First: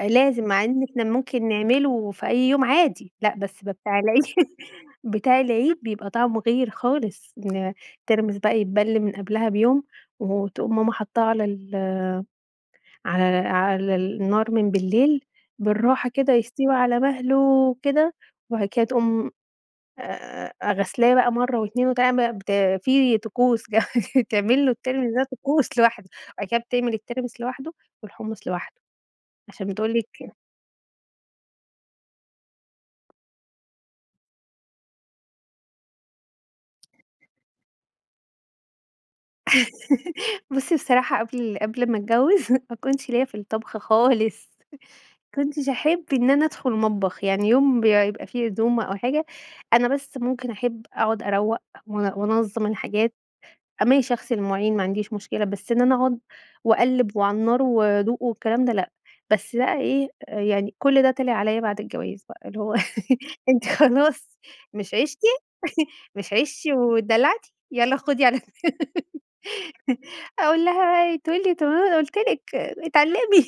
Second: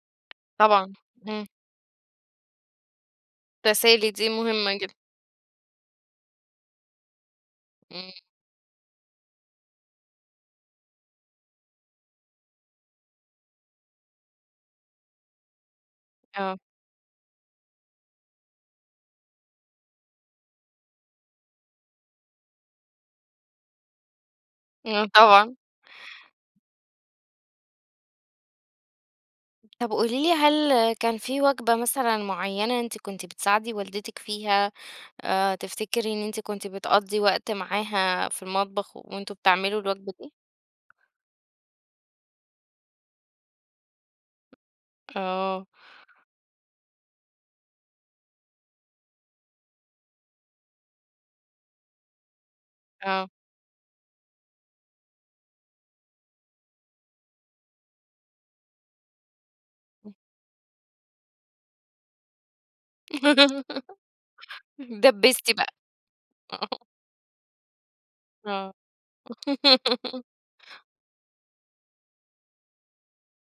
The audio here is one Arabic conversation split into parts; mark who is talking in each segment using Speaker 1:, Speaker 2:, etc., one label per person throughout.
Speaker 1: آآ، لازم مع إن
Speaker 2: طبعًا
Speaker 1: إحنا
Speaker 2: ،اهم.
Speaker 1: ممكن نعملوا في أي يوم عادي، لأ بس ده بتاع
Speaker 2: تسالي
Speaker 1: العيد
Speaker 2: دي مهمة جدًا.
Speaker 1: بتاع العيد بيبقى طعمه غير خالص إن
Speaker 2: إمم.
Speaker 1: الترمس بقى يتبل من قبلها بيوم، وتقوم ماما حطّاه على ال على لا على النار من بالليل بالراحة كده
Speaker 2: آه.
Speaker 1: يستوي على مَهله كده، وبعد كده تقوم آآ، آآ، أ غسلاه بقى مرّة واتنين وتع بقى في طقوس جمج تعمل له
Speaker 2: آه
Speaker 1: التاني ده
Speaker 2: طبعًا.
Speaker 1: طقوس لواحده، وبعد كده بتعمل الترمس لوحده، والحمص لوحده عشان
Speaker 2: طب
Speaker 1: بتقول
Speaker 2: قولي لي
Speaker 1: لِك
Speaker 2: هل كان في وجبة مثلًا معيّنة أنتِ كنتِ بتساعدي والدتِك فيها آآ، تفتكري إن أنتِ كنتِ بتقضّي وقت معاها في المطبخ و وأنتم بتعملوا الوجبة دي؟
Speaker 1: بُصّي بصراحة قبل قبل ما اتجوّز ما كنتش ليّا في الطبخ خالص، ما
Speaker 2: آه.
Speaker 1: كنتش احب إن أنا ادخل مطبخ، يعني يوم ب يا يبقى في عزومة أو حاجة أنا بس ممكن احب أقعُد أروّق وان وانظّم الحاجات،
Speaker 2: آه.
Speaker 1: أ ماشي اغسل المواعين ما عنديش مشكلة بس إن أنا اقعُد واقلب وعلى النار وادوق والكلام ده لأ، بس بقى إيه آآ، يعني كل ده طلع عليّا بعد الجواز بقى اللي هو أنتِ خلاص مش عيشتِ
Speaker 2: اتدبّسي بقى.
Speaker 1: مش عيشتِ
Speaker 2: آه.
Speaker 1: وادلّعتِ يلّا خدي على
Speaker 2: آه.
Speaker 1: دماغك أقول لها ي تقول لي طب ما أنا قُلت لِك اتعلّمي،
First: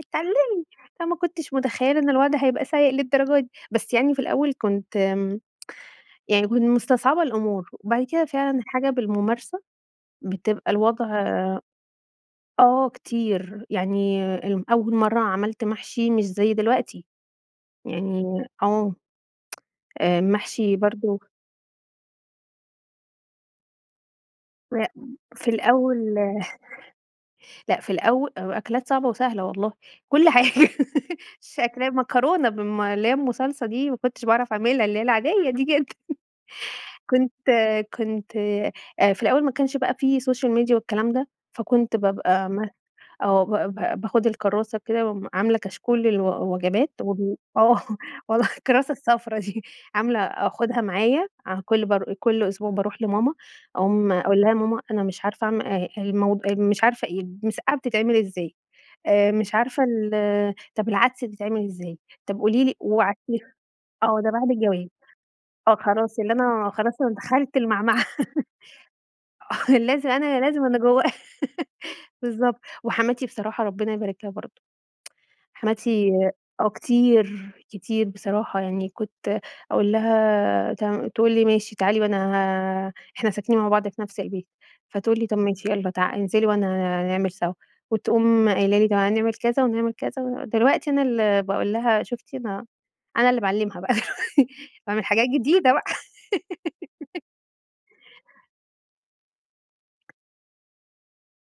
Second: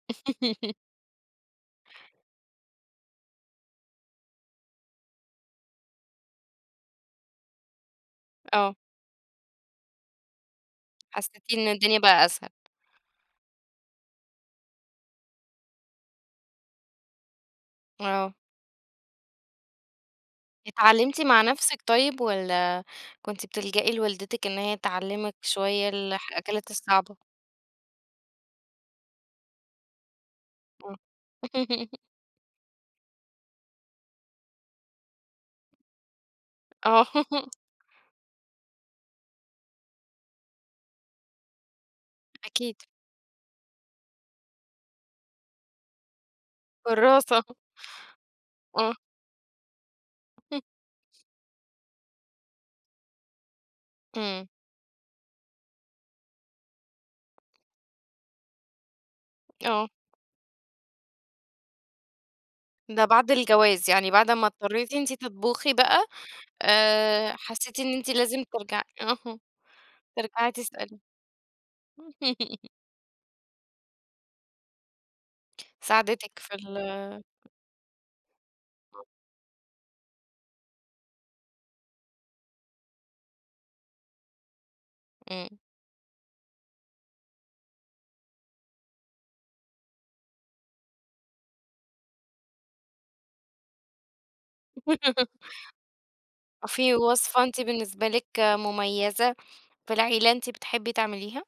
Speaker 1: اتعلّمي، فما كنتش متخيلة إن الوضع هيبقى سيء للدرجة دي، بس يعني في الأول كنت آمم، يعني يكون كنت مستصعبة الأمور وبعد كده فعلًا
Speaker 2: آه.
Speaker 1: الحاجة بالممارسة بتبقى الوضع
Speaker 2: حسّيتِ إن الدنيا بقى أسهل.
Speaker 1: آه، كتير يعني الم أول مرّة عملت محشي مش زي دلوقتي، يعني
Speaker 2: آه.
Speaker 1: آه، المحشي
Speaker 2: اتعلّمتِ
Speaker 1: برضه
Speaker 2: مع نفسك طيب والّا كنتِ بتلجئي لوالدتِك إن هي
Speaker 1: لأ
Speaker 2: تعلّمك
Speaker 1: في
Speaker 2: شوية
Speaker 1: الأول
Speaker 2: الح الأكلات الصعبة؟
Speaker 1: لأ في الأو آآ، و أكلات صعبة وسهلة والله كل حاجة
Speaker 2: آه.
Speaker 1: في أكلا مكرونة بالم اللي هي أم صلصة دي ما كنتش باعرف اعملها اللي العادية دي جدًا.
Speaker 2: آه.
Speaker 1: كنت كنت آآ، في الأول ما كانش بقى في سوشيال ميديا والكلام ده فكنت بابقى ما
Speaker 2: أكيد.
Speaker 1: آه، با با باخد الكرّاسة كده وم عاملة كشكول للو وجبات وال
Speaker 2: كرّاسة.
Speaker 1: آه والله الكرّاسة
Speaker 2: آه.
Speaker 1: الصفرا دي عاملة أخدها معايا أع كل بار آآ، كل أسبوع باروح لماما عمومًا أقول
Speaker 2: إمم.
Speaker 1: لها يا ماما أنا مش عارفة اعم آآ، الموض آآ، مش عارفة إيه المسقعة بتتعمل ازاي آآ، مش عارفة
Speaker 2: آه.
Speaker 1: ال طب العدس بيتعمل ازاي، طب قولي لي
Speaker 2: ده بعد
Speaker 1: وابعتيها
Speaker 2: الجواز، يعني
Speaker 1: آه،
Speaker 2: بعد
Speaker 1: ده
Speaker 2: ما
Speaker 1: بعد الجواز،
Speaker 2: اضطريتي أنتِ تطبخي
Speaker 1: آه،
Speaker 2: بقى
Speaker 1: خلاص اللي أنا خلاص أنا
Speaker 2: آآ،
Speaker 1: دخلت
Speaker 2: حسّيتِ إن
Speaker 1: المعمعة
Speaker 2: أنتِ لازم ترجعي أها
Speaker 1: آه، لازم أنا يا
Speaker 2: ترجعي
Speaker 1: لازم أنا
Speaker 2: تسألي.
Speaker 1: جوّا بالضبط وحماتي بصراحة ربنا يبارك لها برضه، حماتي
Speaker 2: ساعدتِك في
Speaker 1: آه
Speaker 2: ال
Speaker 1: كتير، كتير بصراحة، يعني كنت أقول لها تمام، تقول لي ماشي تعالي وأنا ه إحنا ساكنين مع بعض في نفس البيت فتقول لي طب
Speaker 2: إمم.
Speaker 1: ماشي يلّا تعا انزلي وأنا هنعمل سوا وتقوم قايلة لي تعالي نعمل كذا ونعمل كذا، ودلوقتي أنا اللي باقول لها شوفتِ أنا أنا اللي باعلمها بقى اللي هو باعمل حاجات جديدة بقى.
Speaker 2: أ في وصفة أنتِ بالنسبة لِك مميزة في العيلة أنتِ بتحبي تعمليها؟